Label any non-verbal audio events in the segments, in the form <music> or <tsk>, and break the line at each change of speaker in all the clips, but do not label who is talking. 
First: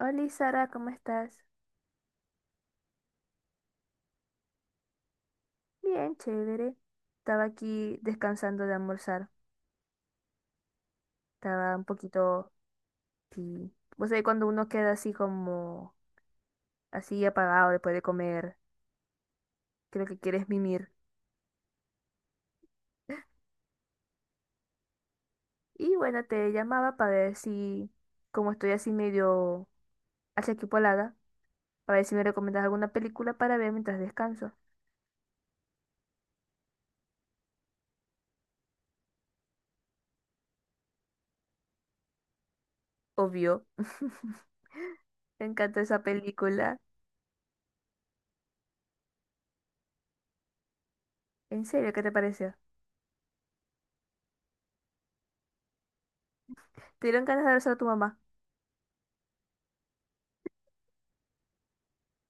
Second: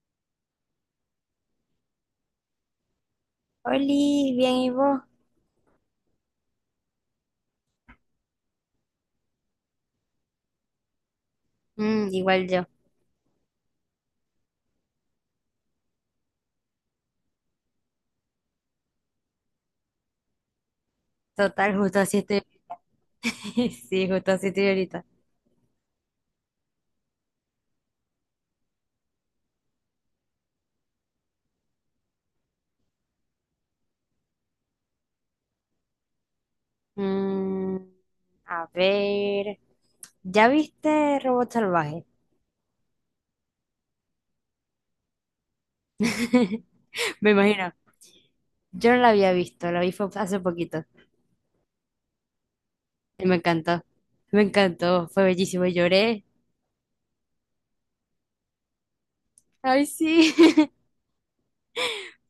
Hola Sara, ¿cómo estás?
Oli, bien, ¿y vos?
Bien, chévere. Estaba aquí descansando de almorzar. Estaba un
Mm, igual
poquito,
yo.
sí. Vos sabés cuando uno queda así como, así apagado después de comer, creo que quieres mimir.
Total, justo así estoy ahorita. <laughs> Sí, justo así estoy ahorita.
Y bueno, te llamaba para ver si, como estoy así medio achaquipolada, para ver si me recomiendas alguna película para ver mientras descanso.
Mm, a ver. ¿Ya viste Robot Salvaje?
Obvio. <laughs> Me encanta esa
<laughs>
película.
Me imagino. Yo no la había visto, la vi fue hace poquito.
¿En serio? ¿Qué te pareció?
Y me encantó. Me encantó, fue bellísimo. Lloré.
¿Te dieron ganas de abrazar a tu mamá?
Ay, sí. <laughs>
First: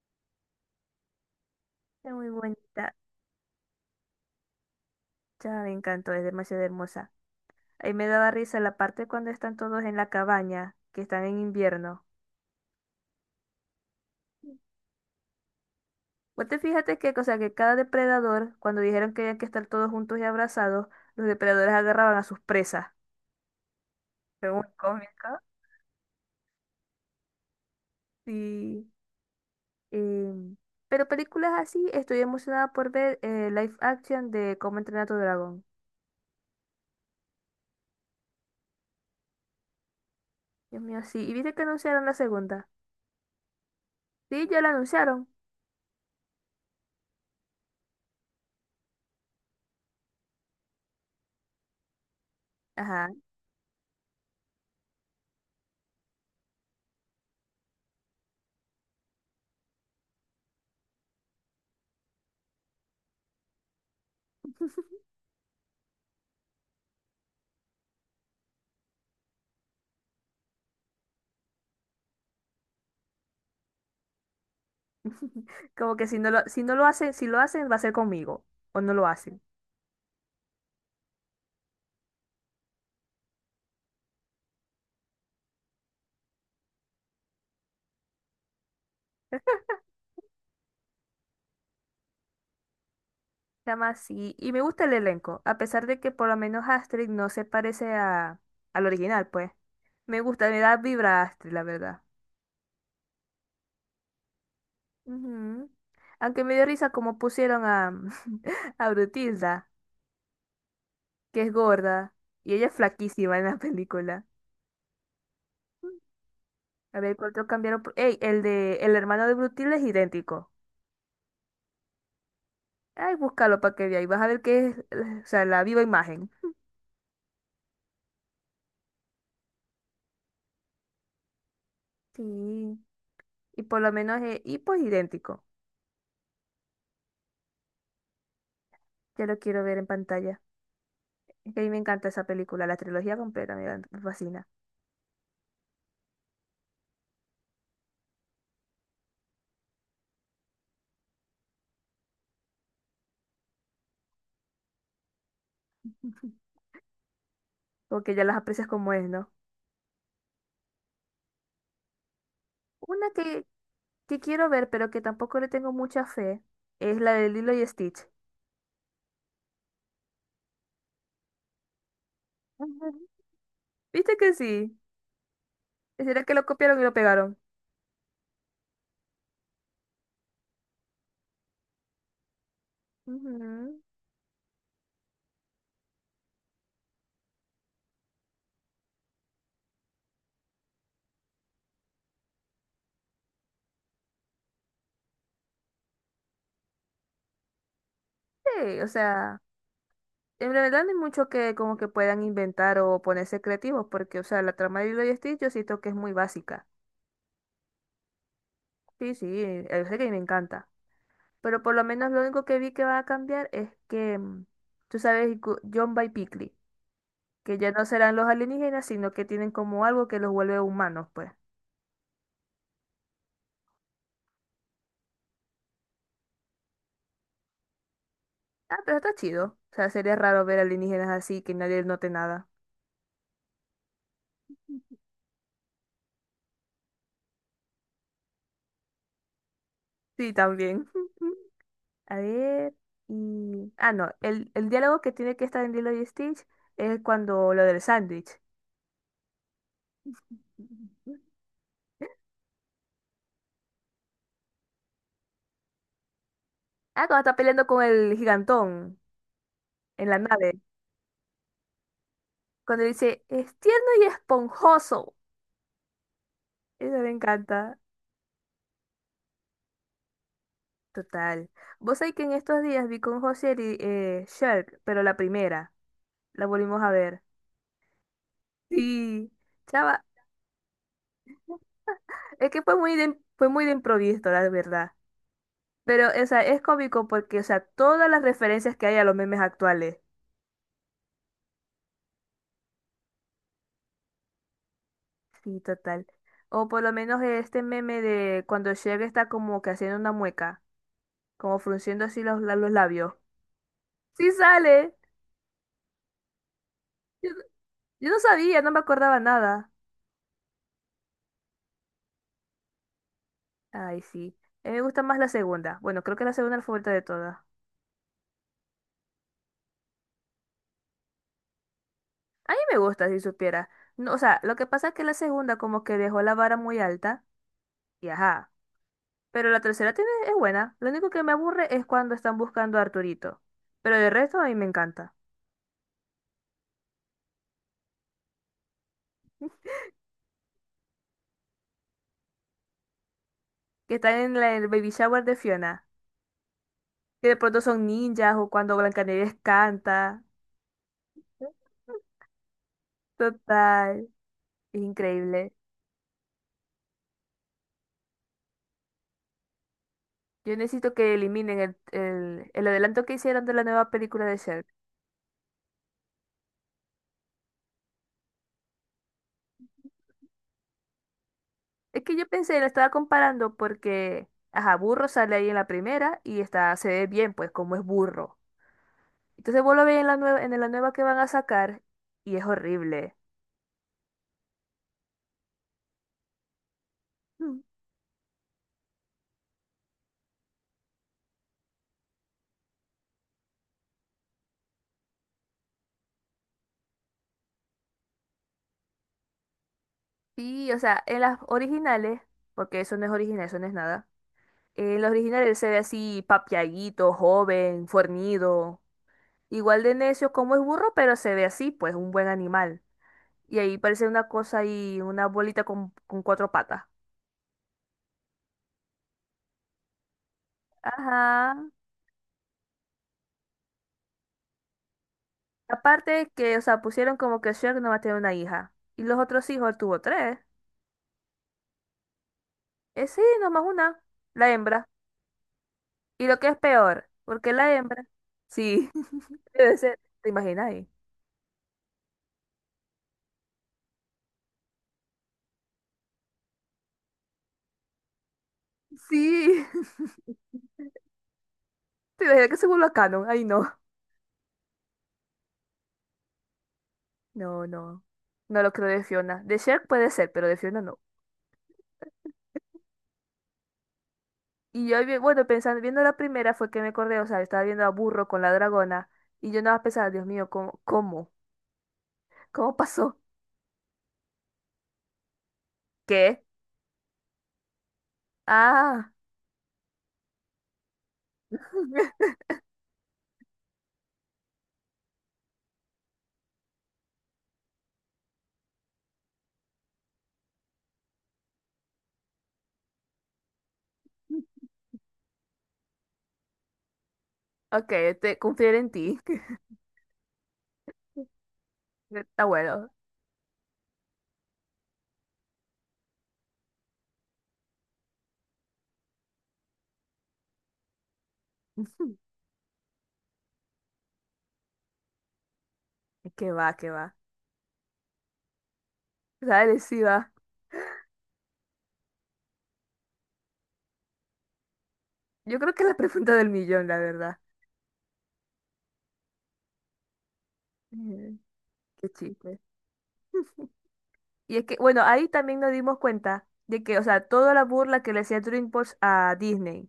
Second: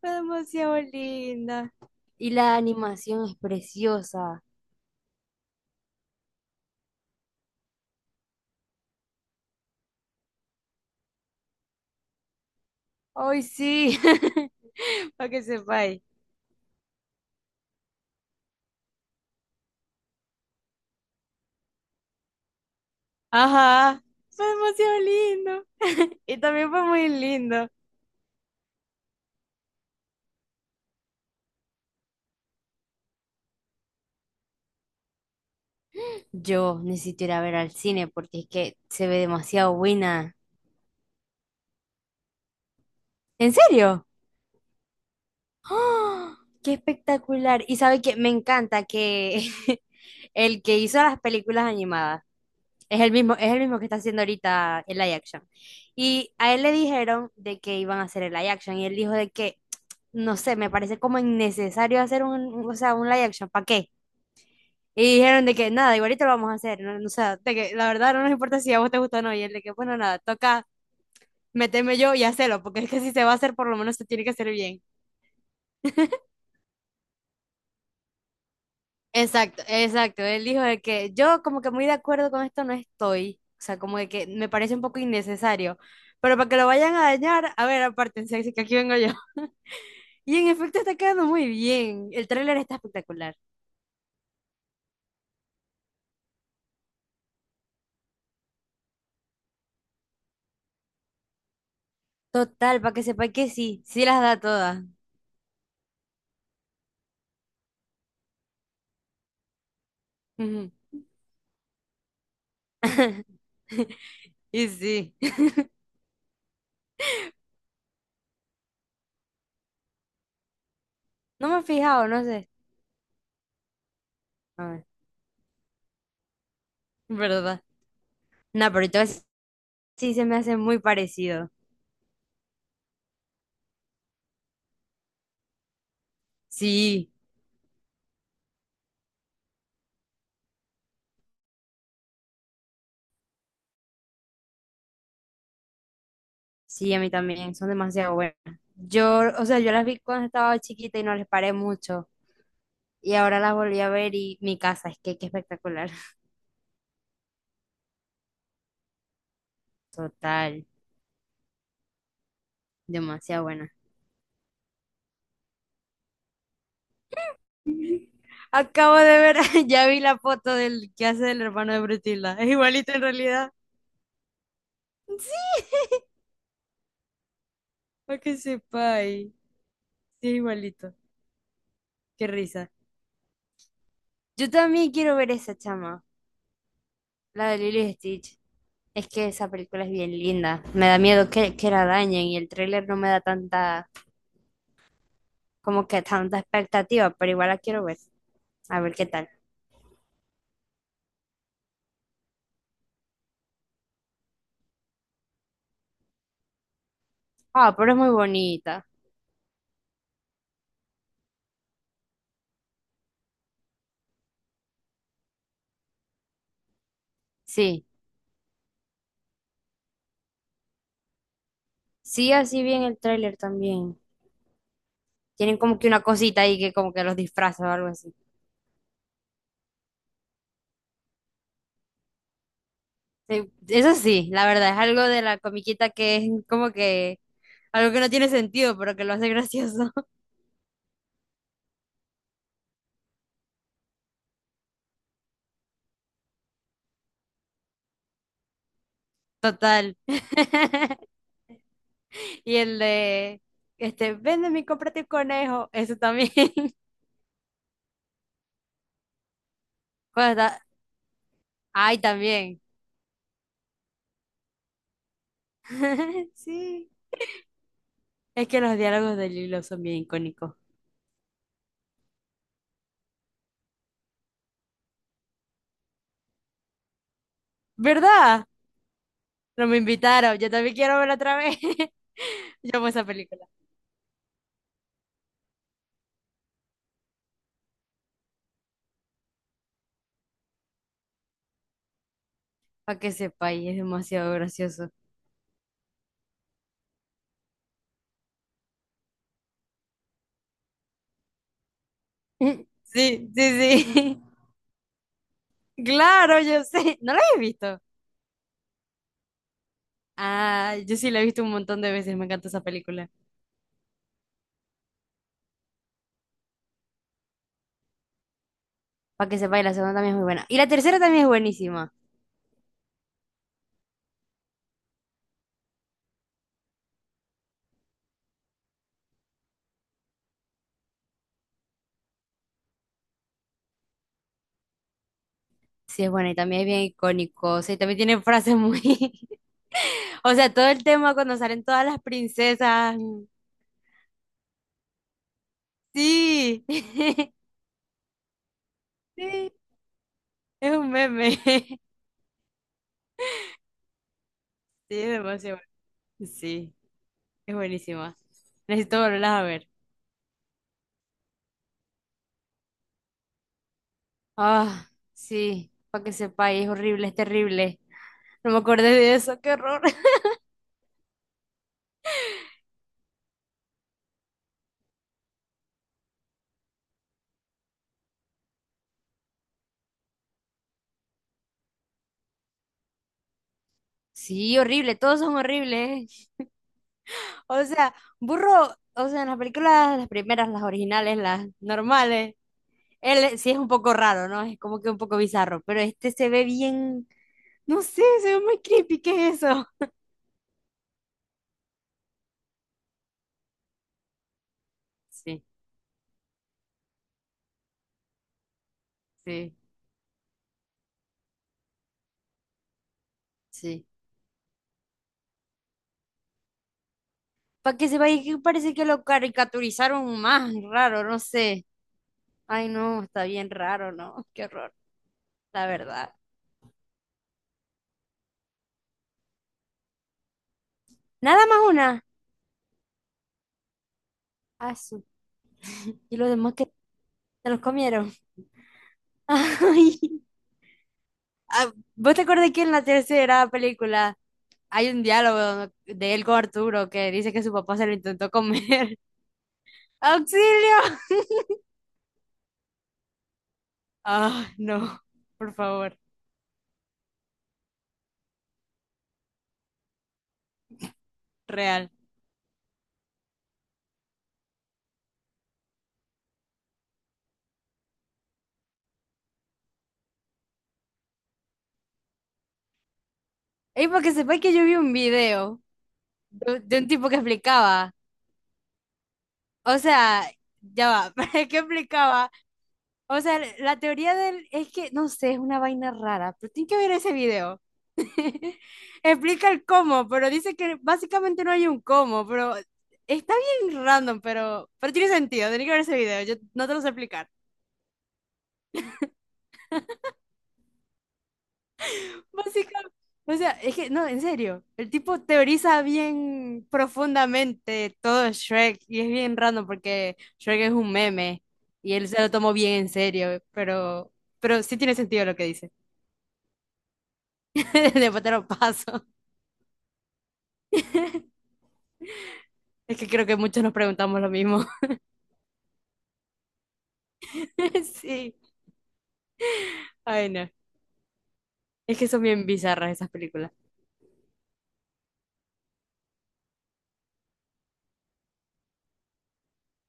Fue demasiado linda.
Es muy
Y la
bonita.
animación es preciosa.
Ya me encantó, es demasiado hermosa. Ahí me daba risa la parte cuando están todos en la cabaña, que están en invierno.
Ay, sí. <laughs> Para que sepáis.
Vos te fíjate que, o sea, que cada depredador, cuando dijeron que había que estar todos juntos y abrazados, los depredadores agarraban a sus presas.
Ajá, fue
Fue muy
demasiado
cómico.
lindo. Y también fue muy lindo.
Sí. em, pero películas así, estoy emocionada por ver live action de Cómo entrenar a tu dragón.
Yo necesito ir a ver al cine porque es que se ve demasiado buena.
Dios mío, sí. ¿Y viste que anunciaron la segunda?
¿En serio? <gasps>
Sí, ya la anunciaron.
¡Ah! ¡Qué espectacular! Y sabe que me encanta que <laughs> el que hizo las películas animadas
Ajá.
es el mismo que está haciendo ahorita el live action. Y a él le dijeron de que iban a hacer el live action y él dijo de que, <tsk> no sé, me parece como innecesario hacer o sea, un live action. ¿Para qué? Y dijeron de que nada, igualito lo vamos a hacer. No, no, o sea, de que la verdad no nos importa si a vos te gusta o no. Y él de que, bueno, nada, toca meterme yo y hacerlo, porque es que si se va a hacer, por lo menos se tiene que hacer bien.
Como que si no lo hacen, si lo hacen, va a ser conmigo. O no lo hacen.
Exacto, exacto. Él dijo de que yo como que muy de acuerdo con esto no estoy. O sea, como de que me parece un poco innecesario. Pero para que lo vayan a dañar, a ver, apártense, así que aquí vengo yo. <laughs> Y en efecto está quedando muy bien. El tráiler está espectacular.
Se llama así. Y me gusta el elenco, a pesar de que por lo menos Astrid no se parece a, al original, pues. Me gusta, me da vibra a Astrid, la verdad.
Total, para que sepa que sí, sí las da todas.
Ujú. Aunque me dio risa como <laughs> a Brutilda,
Ujú.
que es gorda, y ella es flaquísima en
<laughs>
la película.
Y sí. <laughs>
A ver, ¿cuánto cambiaron? Ey, el de el hermano de Brutilda es idéntico.
No me he fijado, no sé.
Ay, búscalo para que veas. Y vas a ver
A
que es,
ver,
o sea, la viva imagen.
¿verdad? No, pero entonces sí se me hace muy parecido.
Sí. Y por lo menos es, y pues idéntico.
Sí,
Ya lo quiero ver en pantalla. Que a mí me encanta esa película, la trilogía completa, me fascina.
sí, a mí también, son demasiado buenas. Yo, o sea, yo las vi cuando estaba chiquita y no les paré mucho. Y ahora las volví a ver y mi casa, es que qué espectacular. <laughs>
Porque ya las aprecias como es, ¿no?
Total,
Una
demasiado
que,
buena.
que quiero ver, pero que tampoco le tengo mucha fe, es la de Lilo y Stitch.
Acabo de ver, <laughs> ya vi la foto del que hace del hermano de Brutila. Es igualito en
Ujú.
realidad.
¿Viste que sí?
Sí.
¿Será que lo copiaron y lo pegaron?
Para que sepa, sí, es igualito. Qué risa.
Ujú.
Yo también quiero ver esa chama, la de Lilo y Stitch. Es que esa película es bien linda. Me da miedo que la dañen y el tráiler no me da tanta, como que tanta expectativa, pero igual la quiero ver.
Sí,
A
o
ver qué tal.
sea, en realidad no hay mucho que como que puedan inventar o ponerse creativos, porque, o sea, la trama de Lilo y Stitch yo siento que es muy básica.
Ah, pero es muy bonita.
Sí, sí, yo sé que me encanta. Pero por lo menos lo único que vi que va a cambiar es que, tú sabes, John by Pickley. Que ya
Sí,
no serán los alienígenas, sino que tienen como algo que los vuelve humanos, pues.
sí, así bien el tráiler también. Tienen como que una cosita ahí que como que los disfraza o algo así.
Ah, pero está chido. O sea, sería raro ver alienígenas así, que nadie note nada.
Sí, eso sí, la verdad, es algo de la comiquita que es como que algo que no tiene sentido, pero que lo hace gracioso. <laughs>
Sí, también. <laughs> A ver, y... Ah, no, el diálogo que tiene que estar en Lilo y Stitch es cuando lo del sándwich.
Total. <laughs> Y el de, este, véndeme y cómprate un conejo. Eso también. <laughs>
Ah, cuando está peleando con el gigantón en la
Cuando
nave.
está- Ay, también.
Cuando dice, es tierno y esponjoso.
<laughs> Sí.
Eso me encanta.
Es que los diálogos de Lilo son bien icónicos.
Total. Vos sabés que en estos días vi con José y Shrek, pero la primera. La volvimos a ver.
¿Verdad?
Sí,
No me
chava,
invitaron. Yo también quiero verla otra vez. <laughs>
es que
Yo amo esa película.
fue muy de improviso, la verdad. Pero, o sea, es cómico porque, o sea, todas las referencias que hay a los memes actuales.
Para que sepa, y es demasiado gracioso.
Sí, total. O por lo menos este meme de cuando Shaq está como que haciendo una mueca, como frunciendo así
<laughs>
los labios.
Sí, sí, sí.
Sí sale.
<laughs> Claro, yo sé. ¿No la
Yo,
he visto?
yo no sabía, no me acordaba nada.
Ah, yo sí la he visto un montón de veces. Me encanta esa película.
Ay, sí. A mí me gusta más la segunda. Bueno, creo que la segunda es la favorita de todas.
Para que sepa, y la segunda también es muy buena. Y la tercera también es buenísima.
A mí me gusta, si supiera. No, o sea, lo que pasa es que la segunda como que dejó la vara muy alta. Y ajá. Pero la tercera tiene, es buena. Lo único que me aburre es cuando están buscando a Arturito. Pero de resto a mí me encanta.
Sí, es buena y también es bien icónico. O sea, y también tiene frases muy... <laughs> O sea, todo el tema cuando salen todas las princesas.
Que están en el baby shower de Fiona.
Sí,
Que
<laughs>
de pronto son ninjas o cuando Blancanieves
sí,
canta.
es un meme. <laughs>
<laughs> Total.
Sí, es
Increíble.
demasiado bueno. Sí, es buenísima. Necesito volverlas a ver.
Yo necesito que eliminen el adelanto que hicieron de la nueva película de Shrek.
Ah, sí, para que sepáis, es horrible, es terrible. No me acordé de eso, qué horror. <laughs>
Es que yo pensé, la estaba comparando porque, ajá, Burro sale ahí en la primera y está, se ve bien, pues, como es burro. Entonces vos lo ves en en la nueva que van a sacar y es horrible.
Sí, horrible, todos son horribles.
Mm.
O sea, burro, o sea, en las películas, las primeras, las originales, las normales, él sí es un poco raro, ¿no? Es como que un poco bizarro, pero este se ve bien, no sé, se ve muy creepy, ¿qué es eso?
Sí, o sea, en las originales, porque eso no es original, eso no es nada. En las
Sí,
originales se ve así papiaguito, joven, fornido,
sí,
igual de necio como es burro, pero se ve así, pues un buen animal. Y ahí
sí.
parece una cosa ahí, una bolita con cuatro patas.
Para que se vaya, que parece que lo caricaturizaron más, raro, no
Ajá.
sé. Ay, no, está bien raro, ¿no? <laughs> Qué horror, la verdad.
Aparte que, o sea, pusieron como que Shrek nomás tiene una hija. Y los otros hijos, él tuvo tres.
Nada más una.
Sí, nomás una, la
Ah,
hembra.
su- Y
Y
los
lo que
demás
es
que
peor,
se
porque
los
la hembra,
comieron.
sí,
<laughs>
<laughs> debe
Ay.
ser, ¿te imaginas ahí?
Ah, ¿vos te acordás que en la tercera película hay un diálogo de él con Arturo que dice que su papá se lo intentó comer? <laughs>
Sí, <laughs>
¡Auxilio!
te imaginas que se vuelva canon, ay no,
Ah, no, por favor,
no, no, no lo creo de Fiona, de Shrek puede ser, pero de Fiona no.
real.
Y yo, bueno, pensando, viendo la primera fue que me acordé, o sea, estaba viendo a Burro con la dragona, y yo nada más pensaba, Dios mío, ¿cómo pasó?
Y para que sepáis que yo vi un video
¿Qué?
de un tipo que explicaba.
Ah,
O sea, ya va, <laughs> pero es explicaba.
<laughs>
O sea, la teoría del es que, no sé, es una vaina rara, pero tiene que ver ese video. <laughs> Explica el cómo, pero dice que básicamente no hay un cómo, pero está bien random, pero tiene sentido, tiene que ver ese video, yo no te lo sé explicar.
ok, te confiaré en ti, <laughs> está bueno.
Básicamente, o sea, es que, no, en serio, el tipo teoriza bien profundamente todo Shrek y es bien raro porque Shrek es un meme y él se lo
<laughs>
tomó bien en serio, pero sí tiene sentido lo que dice.
¿Qué va, qué va?
<laughs> Después te lo paso.
Dale, sí va.
Es que creo que muchos nos preguntamos lo mismo.
Yo creo que es la pregunta del millón, la verdad.
<laughs> Sí, ay no,
<laughs>
es que
Qué
son bien
chiste.
bizarras esas películas.
Y es que, bueno, ahí también nos dimos cuenta de que, o sea, toda la burla que le hacía DreamWorks a Disney.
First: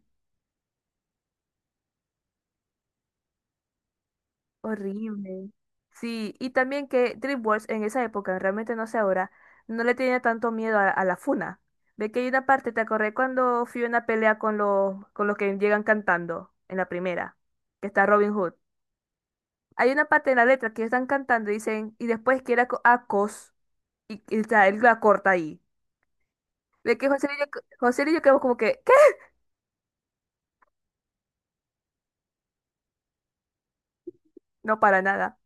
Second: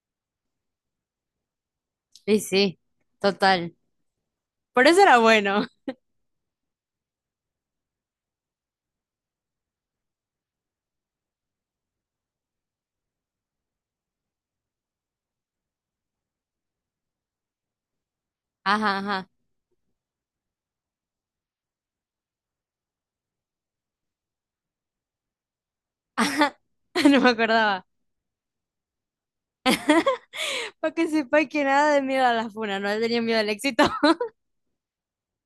Sí, sí, total. Por eso era
Horrible.
bueno.
Sí, y también que DreamWorks en esa época, realmente no sé ahora, no le tenía tanto miedo a la funa. Ve que hay una parte, ¿te acordé cuando Fiona pelea con con los que llegan cantando en la primera? Que está Robin Hood.
Ajá, ajá.
Hay una parte en la letra que están cantando y dicen, y después que era acos, o sea, él la corta ahí.
Ajá.
Ve que
<laughs> No
José
me
Lillo,
acordaba.
José Lillo quedó como que, ¿qué?
Para que sepa que nada de miedo a la funa, no le tenía miedo al éxito.
No para nada.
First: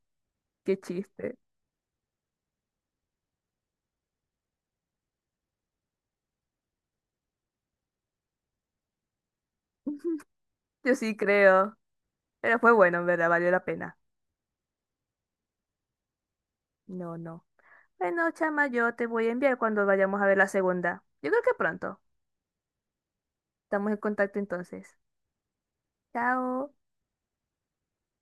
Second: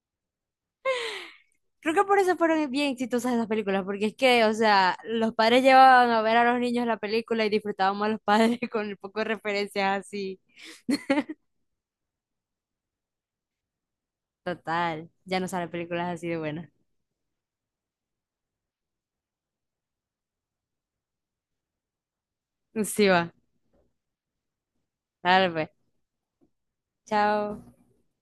Qué chiste.
Creo que por eso fueron bien exitosas esas películas, porque es que, o sea, los padres llevaban a ver a los niños la película y disfrutábamos a los padres <laughs> con el poco de referencias
<laughs>
así.
Yo sí creo. Pero fue bueno, en verdad, valió la pena.
Total, ya no salen películas así de buenas.
No, no. Bueno, chama, yo te voy a enviar cuando vayamos a ver la segunda. Yo creo que pronto.
Sí va,
Estamos en contacto entonces.
dale pues.
Chao.
Chao.